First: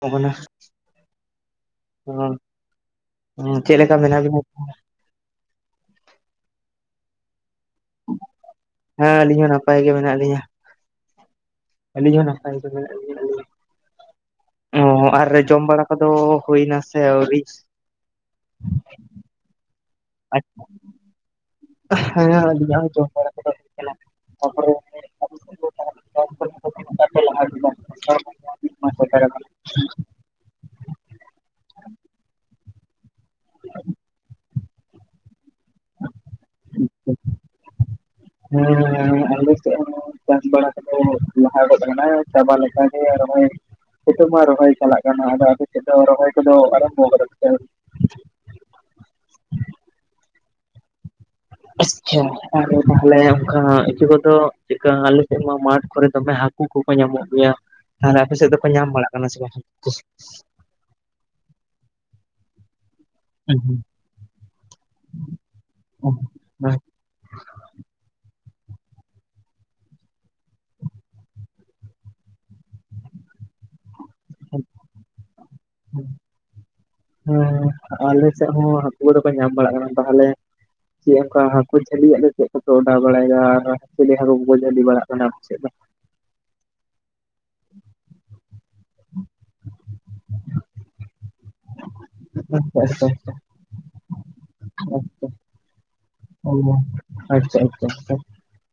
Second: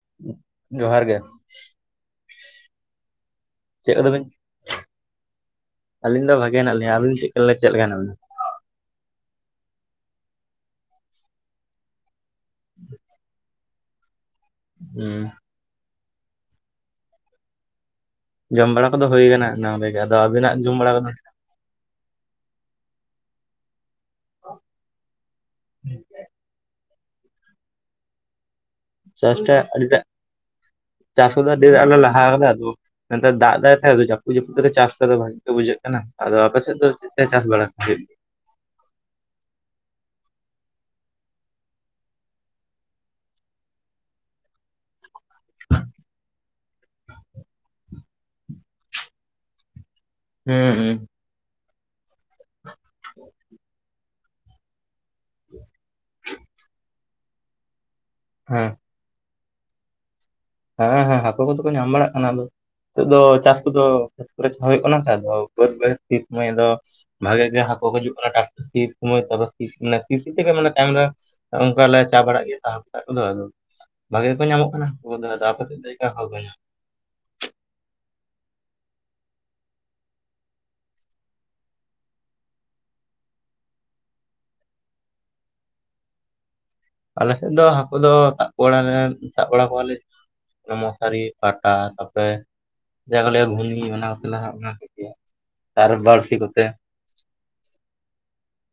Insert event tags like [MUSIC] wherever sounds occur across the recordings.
ᱠᱟᱱᱟ ᱡᱚᱦᱟᱨ ᱜᱮ᱾ ᱪᱮᱫᱸ ᱪᱮᱫ ᱞᱮᱠᱟ ᱢᱮᱱᱟᱜ ᱵᱤᱱᱟ ᱛᱷᱟᱞᱮ? ᱟᱞᱤᱧ ᱫᱚ ᱵᱷᱟᱜᱮ ᱦᱱᱟᱜ ᱞᱤᱧᱟ ᱟᱵᱤᱱ ᱪᱮᱫ ᱞᱮ ᱪᱮᱫ ᱞᱮᱠᱟᱱ ᱢᱮᱱᱟ ᱵᱤᱱᱟ? ᱦᱮ ᱟᱹᱞᱤᱧ ᱦᱚᱸ ᱱᱟᱯᱟᱭ ᱜᱮ ᱢᱮᱱᱟᱜ ᱞᱤᱧᱟ᱾ ᱟᱹᱞᱤᱧ ᱦᱚ ᱱᱟᱯᱟᱭ ᱜᱮ ᱢᱮᱱᱟᱜ ᱠᱩᱣᱟ ᱦᱩᱸ ᱟᱨ ᱡᱚᱢ ᱵᱟᱲᱟ ᱠᱚ ᱫᱚ ᱦᱩᱭ ᱱᱟᱥᱮ ᱟᱣᱨᱤ? ᱡᱚᱢ ᱵᱟᱲᱟ ᱠᱚᱫᱚ ᱦᱩᱭ ᱟᱠᱟᱱᱟ ᱮᱱᱟᱝ ᱨᱮᱜᱮᱡ ᱟᱫᱚ ᱟᱵᱤᱱᱟᱜ ᱡᱚᱢ ᱵᱟᱲᱟ ᱠᱚ ᱦᱮᱸᱡᱚᱢ ᱵᱟᱲᱟᱭ ᱠᱚ ᱫᱚ ᱦᱩᱭ ᱟᱠᱱᱟ᱾ ᱛᱟᱨ ᱯᱚᱨᱮ [INAUDIBLE] ᱪᱮᱥᱴᱟᱭᱟ ᱟᱹᱰᱤ ᱜᱟᱡ ᱪᱟᱥ ᱠᱚᱫᱚ ᱰᱷᱮᱨ ᱟᱞᱚ ᱞᱟᱦᱟᱣ ᱠᱟᱫᱟᱭ ᱱᱤᱛᱚᱜ ᱫᱟᱜ ᱫᱟᱭ ᱥᱮ ᱟᱹᱰᱤ ᱡᱟᱹᱥᱛᱤᱼᱼ ᱠᱚᱫᱚ ᱪᱟᱥ ᱠᱚᱫᱚ ᱵᱷᱟᱜᱤ ᱠᱚ ᱵᱩᱡᱷᱟᱹᱜ ᱠᱟᱱᱟ ᱟᱫᱚ ᱟᱯᱮᱥᱮᱫ ᱫᱚ ᱪᱮᱫᱛᱮ ᱪᱟᱥ ᱵᱟᱲᱟ ᱦᱩᱭᱩᱜ? ᱦᱩᱸ ᱟᱞᱮ ᱥᱮᱫ ᱦᱚᱸ ᱪᱟᱥ ᱵᱟᱲᱟ ᱠᱟᱛᱮ ᱨᱮᱦᱚᱸ ᱞᱟᱦᱟ ᱠᱟᱱᱟ ᱪᱟᱵᱟ ᱞᱮᱠᱟ ᱜᱮ ᱱᱤᱛᱚᱜ ᱢᱟ ᱨᱚᱦᱚᱭ ᱪᱟᱞᱟᱜ ᱟᱨ ᱱᱚᱜ-ᱚᱭ ᱟᱫᱚ ᱟᱯᱮ ᱥᱮᱫ ᱫᱚ ᱨᱚᱦᱚᱭ ᱠᱚᱫᱚ ᱟᱨᱚᱢᱵᱷᱚ ᱠᱟᱫᱟ ᱯᱮᱼᱼ ᱦᱩᱸ ᱦᱩᱸ ᱟᱪᱪᱷᱟ ᱟᱨ ᱛᱟᱦᱚᱞᱮ ᱚᱱᱠᱟ ᱤᱭᱟᱹ ᱠᱚᱫᱚ᱾ ᱪᱮᱜ ᱞᱮᱠᱟ ᱟᱞᱮ ᱥᱮᱫ ᱢᱟ ᱢᱟᱴ ᱠᱚᱨᱮ ᱫᱚᱢᱮ ᱦᱟᱹᱠᱩ ᱠᱚᱠᱚ ᱧᱟᱢᱚᱜ ᱜᱮᱭᱟ᱾ ᱛᱟᱦᱚᱞᱮ ᱟᱯᱮ ᱥᱮᱫ ᱫᱚᱠᱚ ᱦᱮᱸ ᱧᱟᱢ ᱵᱟᱲᱟᱜ ᱠᱟᱱᱟ ᱥᱮ ᱵᱟᱝ? ᱦᱮᱸ ᱦᱮᱸ ᱦᱮᱸ ᱦᱟᱹᱠᱩ ᱠᱚᱫᱚ ᱠᱚ ᱧᱟᱢ ᱵᱟᱲᱟᱜ ᱠᱟᱱᱟ ᱟᱫᱚᱼᱼ ᱱᱤᱛᱚᱜ ᱫᱚ ᱪᱟᱥ ᱦᱮᱸ ᱠᱚᱫᱚ ᱠᱷᱮᱛ ᱠᱚᱨᱮ ᱦᱩᱭᱩᱜ ᱠᱟᱱᱟ ᱥᱮ ᱟᱫᱚ ᱵᱟᱹᱫᱽ ᱵᱟᱹᱭᱦᱟᱹᱲ ᱥᱤ ᱥᱚᱢᱚᱭ ᱫᱚ᱾ ᱵᱷᱟᱜᱮ ᱜᱮ ᱦᱟᱹᱠᱩ ᱠᱚ ᱡᱩᱜ ᱠᱟᱱᱟ ᱴᱟᱠ ᱥᱤ ᱥᱚᱢᱚᱭ ᱠᱚᱨᱮ ᱛᱤᱥ ᱠᱚᱨᱮ ᱢᱟᱱᱮ ᱛᱟᱭᱚᱢ ᱨᱮ ᱚᱝᱠᱟ ᱞᱮ ᱪᱟ ᱵᱟᱲᱟᱜ ᱜᱮᱭᱟ ᱛᱟᱦᱚᱞᱮ ᱠᱷᱟᱡ ᱫᱚ ᱟᱫᱚᱼᱼ ᱵᱷᱟᱜᱮ ᱜᱮᱠᱚ ᱧᱟᱢᱚᱜ ᱠᱟᱱᱟ ᱟᱫᱚ ᱟᱯᱮ ᱥᱮᱫ ᱫᱚ ᱪᱮᱠᱟ ᱠᱚ ᱧᱟᱢᱚᱜ? ᱦᱮᱸ ᱟᱞᱮ ᱥᱮᱫ ᱦᱚᱸ ᱦᱟᱹᱠᱩ ᱠᱚᱫᱚ ᱠᱚ ᱧᱟᱢ ᱵᱟᱲᱟᱜ ᱠᱟᱱᱟ ᱛᱟᱦᱚᱞᱮᱼᱼ ᱪᱮᱫ ᱚᱱᱠᱟ ᱦᱟᱹᱠᱩ ᱡᱷᱟᱹᱞᱤᱭᱟᱜ ᱫᱚ ᱪᱮᱫ ᱠᱚᱯᱮ ᱚᱰᱟᱣ ᱵᱟᱲᱟᱭᱮᱫᱟ ᱟᱨ ᱪᱤᱞᱤ ᱦᱟᱹᱠᱩ ᱠᱚᱠᱚ ᱡᱷᱟᱹᱞᱤ ᱵᱟᱲᱟᱜ ᱠᱟᱱᱟ ᱟᱯᱮ ᱥᱮᱫ ᱫᱚ᱾ ᱟᱞᱮᱥᱮᱫ ᱫᱚ ᱦᱟᱹᱠᱩ ᱫᱚ ᱥᱟᱵ ᱠᱚ ᱵᱟᱲᱟᱞᱮ ᱥᱟᱵ ᱵᱟᱲᱟ ᱠᱚᱣᱟᱞᱮ ᱢᱚᱥᱟᱨᱤ ᱠᱟᱴᱟᱼᱼ ᱦᱚᱭ ᱟᱪᱪᱷᱟ ᱟᱪᱪᱷᱟ ᱡᱟ ᱜᱮᱞᱮ ᱠᱚ ᱞ ᱜᱷᱩᱱᱤ [UNINTELLIGIBLE] ᱠᱟᱱᱟ ᱦᱟᱸᱜ ᱠᱚᱜᱮ ᱟᱨ ᱵᱟᱨ ᱚ ᱟᱪᱪᱷᱟ ᱟᱪᱪᱷᱟ ᱟᱪᱷᱟ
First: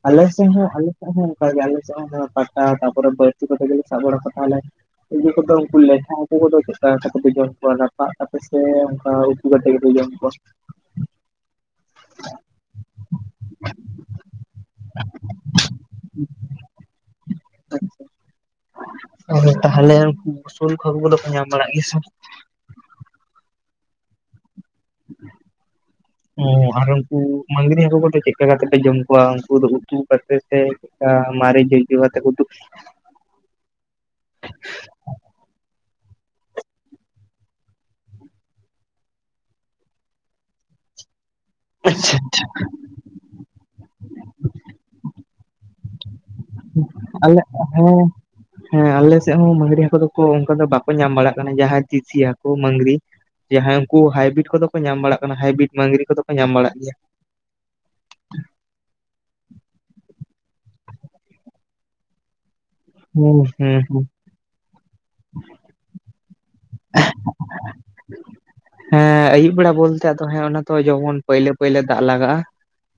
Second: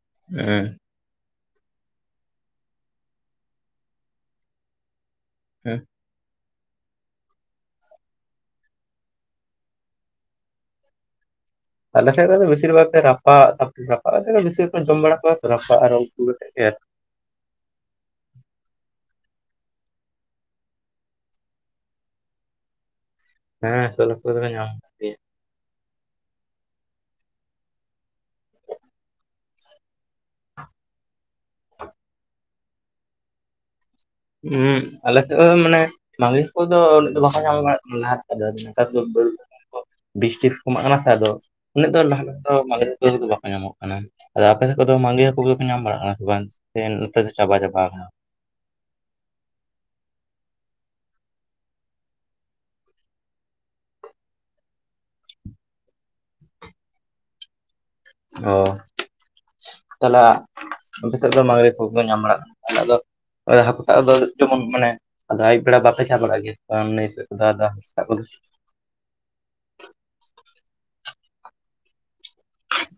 ᱟᱞᱮ ᱥᱮᱫ ᱦᱮᱸ ᱦᱚᱸ ᱟᱞᱮᱼᱼ ᱦᱚᱸ ᱚᱱᱠᱟ ᱜᱮ ᱟᱞᱮ ᱥᱮᱫ ᱦᱚᱸ ᱯᱟᱴᱟ ᱛᱟᱯᱚᱨᱮ ᱵᱟᱹᱲᱥᱤ ᱠᱚᱛᱮ ᱜᱮᱞᱮ ᱥᱟᱵ ᱵᱟᱲᱟ ᱠᱟᱜ ᱠᱚᱣᱟ ᱞᱮ᱾ ᱤᱭᱟᱹ ᱠᱚᱫᱚ ᱩᱱᱠᱩ ᱦᱮᱸ ᱞᱟᱴᱷᱟᱼᱼ ᱩᱱᱠᱩ ᱠᱚᱫᱚ ᱪᱮᱫᱠᱟ ᱠᱟᱛᱮ ᱯᱮ ᱡᱚᱢ ᱠᱚᱣᱟ ᱨᱟᱯᱟᱜ ᱠᱟᱛᱮᱜ ᱥᱮ ᱚᱱᱠᱟ ᱩᱛᱩ ᱠᱟᱛᱮᱜ ᱜᱮᱯᱮ ᱡᱚᱢ ᱠᱚᱣᱟ᱾ ᱛᱟᱦᱮ ᱫᱚ ᱵᱮᱥᱤᱨ ᱵᱷᱟᱜᱽ ᱨᱟᱯᱟᱜ ᱛᱚᱨ ᱨᱟᱯᱟᱜ ᱠᱟᱛᱮ ᱫᱚ ᱵᱮᱥᱤᱨ ᱡᱚᱢ ᱵᱟᱲᱟ ᱠᱚᱣᱟ ᱨᱟᱯᱟᱜ ᱟᱨ ᱩᱱᱠᱩ ᱠᱟᱛᱮ ᱜᱮ ᱟᱫᱚ ᱛᱟᱦᱚᱞᱮ ᱩᱱᱠᱩ ᱩᱥᱩᱞ ᱠᱷᱚᱵ [INAUDIBLE] ᱠᱚᱫᱚ ᱠᱚ ᱧᱟᱢ ᱵᱟᱲᱟᱜ ᱜᱮᱭᱟ ᱥᱮ ᱦᱮᱸ ᱟᱹᱥᱩᱞ ᱠᱚᱫᱚ ᱠᱚ ᱧᱟᱢᱚᱜ ᱜᱮᱭᱟ᱾ ᱩᱸ ᱟᱨ ᱩᱱᱠᱩ ᱢᱟᱺᱜᱽᱨᱤ ᱦᱟᱹᱠᱩ ᱠᱚᱫᱚ ᱪᱮᱫ ᱞᱮᱠᱟ ᱠᱟᱛᱮᱯᱮ ᱡᱚᱢ ᱠᱚᱣᱟ ᱩᱱᱠᱩ ᱫᱚ ᱩᱛᱩ ᱠᱟᱛᱮ ᱥᱮ ᱟ ᱢᱟᱨᱮ ᱫ ᱡ [INAUDIBLE] ᱠᱟᱛᱮ ᱠᱚ ᱦᱩᱸ ᱟᱞᱮ ᱥᱮᱫ ᱫᱚ ᱢᱟᱱᱮ ᱢᱟᱞᱤᱥ ᱠᱚᱫᱚ ᱩᱱᱟᱹᱜ ᱫᱚ ᱵᱟᱠᱚ ᱧᱟᱢ ᱞᱟᱦᱟᱜ ᱱᱮᱛᱟᱨ ᱫᱚ ᱵᱤᱥᱴᱤ ᱠᱚᱢᱟᱜ ᱠᱟᱱᱟ ᱛᱷᱚ ᱟᱫᱚ ᱩᱱᱟᱹᱜ ᱫᱚ ᱟᱪᱪᱷᱟ ᱞᱟᱦᱟ ᱞᱟᱦᱟ ᱫᱚ ᱢᱟᱺᱜᱽᱨᱤ ᱦᱟᱹᱠᱩ ᱫᱚ ᱵᱟᱠᱚ ᱧᱟᱢᱚᱜ ᱠᱟᱱᱟ ᱟᱫᱚ ᱟᱯᱮ ᱥᱮᱫ ᱫᱚ ᱢᱟᱺᱜᱽᱨᱤ ᱦᱟᱹᱠᱩ ᱠᱚ ᱫᱚᱠᱚ ᱠᱚ ᱧᱟᱢ ᱵᱟᱲᱟᱜ ᱠᱟᱱᱟ ᱥᱮ ᱵᱟᱝ᱾ ᱥᱮ ᱩᱸ ᱱᱮᱛᱟᱨ ᱫᱚ ᱟᱞᱮ ᱪᱟᱵᱟ ᱪᱟᱵᱟ ᱦᱮᱸ ᱟᱠᱟᱱᱟ ᱦᱮᱸ ᱟᱞᱮ ᱥᱮᱫ ᱦᱚᱸ ᱢᱟᱺᱜᱽᱨᱤ ᱦᱟᱹᱠᱩ ᱫᱚᱠᱚ ᱚᱱᱠᱟ ᱫᱚ ᱵᱟᱠᱚ ᱧᱟᱢ ᱵᱟᱲᱟᱜ ᱠᱟᱱᱟ ᱡᱟᱦᱟᱸ ᱪᱤᱥᱤ ᱦᱟᱹᱠᱩ ᱢᱟᱺᱜᱽᱨᱤ᱾ ᱡᱟᱦᱟᱸᱭ ᱩᱱᱠᱩ ᱦᱟᱭᱵᱨᱤᱰ ᱠᱚᱫᱚ ᱠᱚ ᱧᱟᱢ ᱵᱟᱲᱟᱜ ᱠᱟᱱᱟ ᱦᱟᱭᱵᱨᱤᱰ ᱢᱟᱝᱜᱽᱨᱤ ᱠᱚᱫᱚ ᱠᱚ ᱧᱟᱢ ᱵᱟᱲᱟᱜ ᱜᱮᱭᱟ᱾ ᱦᱚ ᱛᱟᱦᱚᱞᱮ ᱟ ᱟᱯᱮ ᱥᱮᱫ ᱫᱚ ᱢᱟᱝᱜᱽᱨᱤ ᱠᱚᱜᱮ ᱠᱚ ᱧᱟᱢ ᱵᱟᱲᱟᱜ ᱠᱟᱱᱟ᱾ ᱟᱫᱚ ᱦᱩᱸ ᱟᱞᱮ ᱫᱚ ᱦᱩᱸ ᱦᱟᱹᱠᱩ ᱥᱟᱵ ᱦᱩᱸ ᱫᱚ ᱡᱮᱢᱚᱱ ᱢᱟᱱᱮ ᱟᱫᱚ ᱟᱹᱭᱩᱵ ᱵᱮᱲᱟ ᱵᱟᱯᱮ ᱪᱟ ᱵᱟᱲᱟᱜ ᱜᱮᱭᱟ᱾ ᱜᱟᱝ ᱱᱟᱹᱭ ᱥᱮᱫ [INAUDIBLE] ᱦᱮᱸ ᱟᱹᱭᱩᱵ ᱵᱮᱲᱟ ᱵᱚᱞᱛᱮ ᱟᱫᱚ ᱦᱮᱸ ᱚᱱᱟ ᱛᱚ ᱡᱮᱢᱚᱱ ᱯᱟᱹᱭᱞᱟᱹ ᱯᱟᱹᱭᱞᱟᱹ ᱫᱟᱜ ᱞᱟᱜᱟᱜ-ᱟ᱾